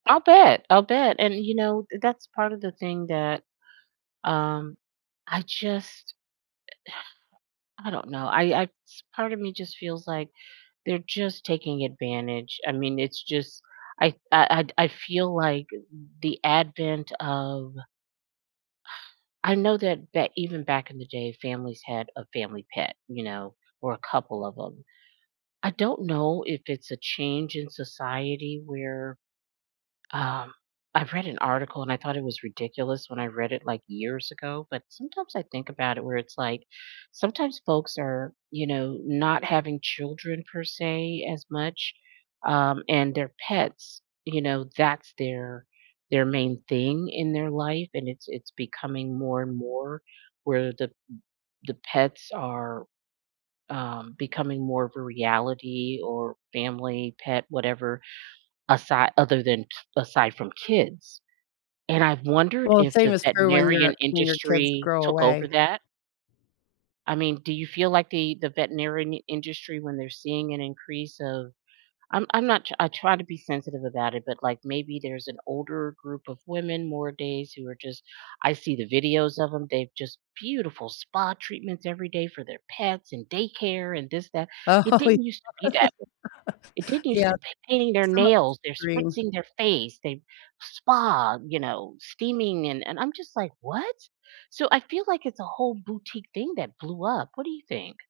I'll bet, I'll bet, and you know, that's part of the thing that, um, I just, I don't know I I part of me just feels like they're just taking advantage, I mean, it's just, I I I feel like the advent of I know that back even back in the day, families had a family pet, you know, or a couple of 'em. I don't know if it's a change in society where, um I've read an article and I thought it was ridiculous when I read it, like, years ago, but sometimes I think about it where it's like, sometimes folks are, you know, not having children per se as much, um, and their pets, you know, that's their their main thing in their life and it's it's becoming more and more, where the the pets are, um, becoming more of a reality or family, pet, whatever asi other than aside from kids. And I've wondered Well, if same the is true when veterinarian your when your kids industry grow took over away. that? I mean, do you feel like the the veterinarian n industry, when they're seeing an increase of I'm I'm not I try to be sensitive about it, but, like, maybe there's an older group of women more days, who are just I see the videos of them, they've just beautiful spa treatments every day for their pets, and daycare, and this that, Oh, it yeah, didn't used to be that w it didn't used yeah. to painting their Some of it's nails, they're extreme. spritzing their face, they spa, you know, steaming, and and I'm just like, "What?" So, I feel like it's a whole boutique thing that blew up. What do you think?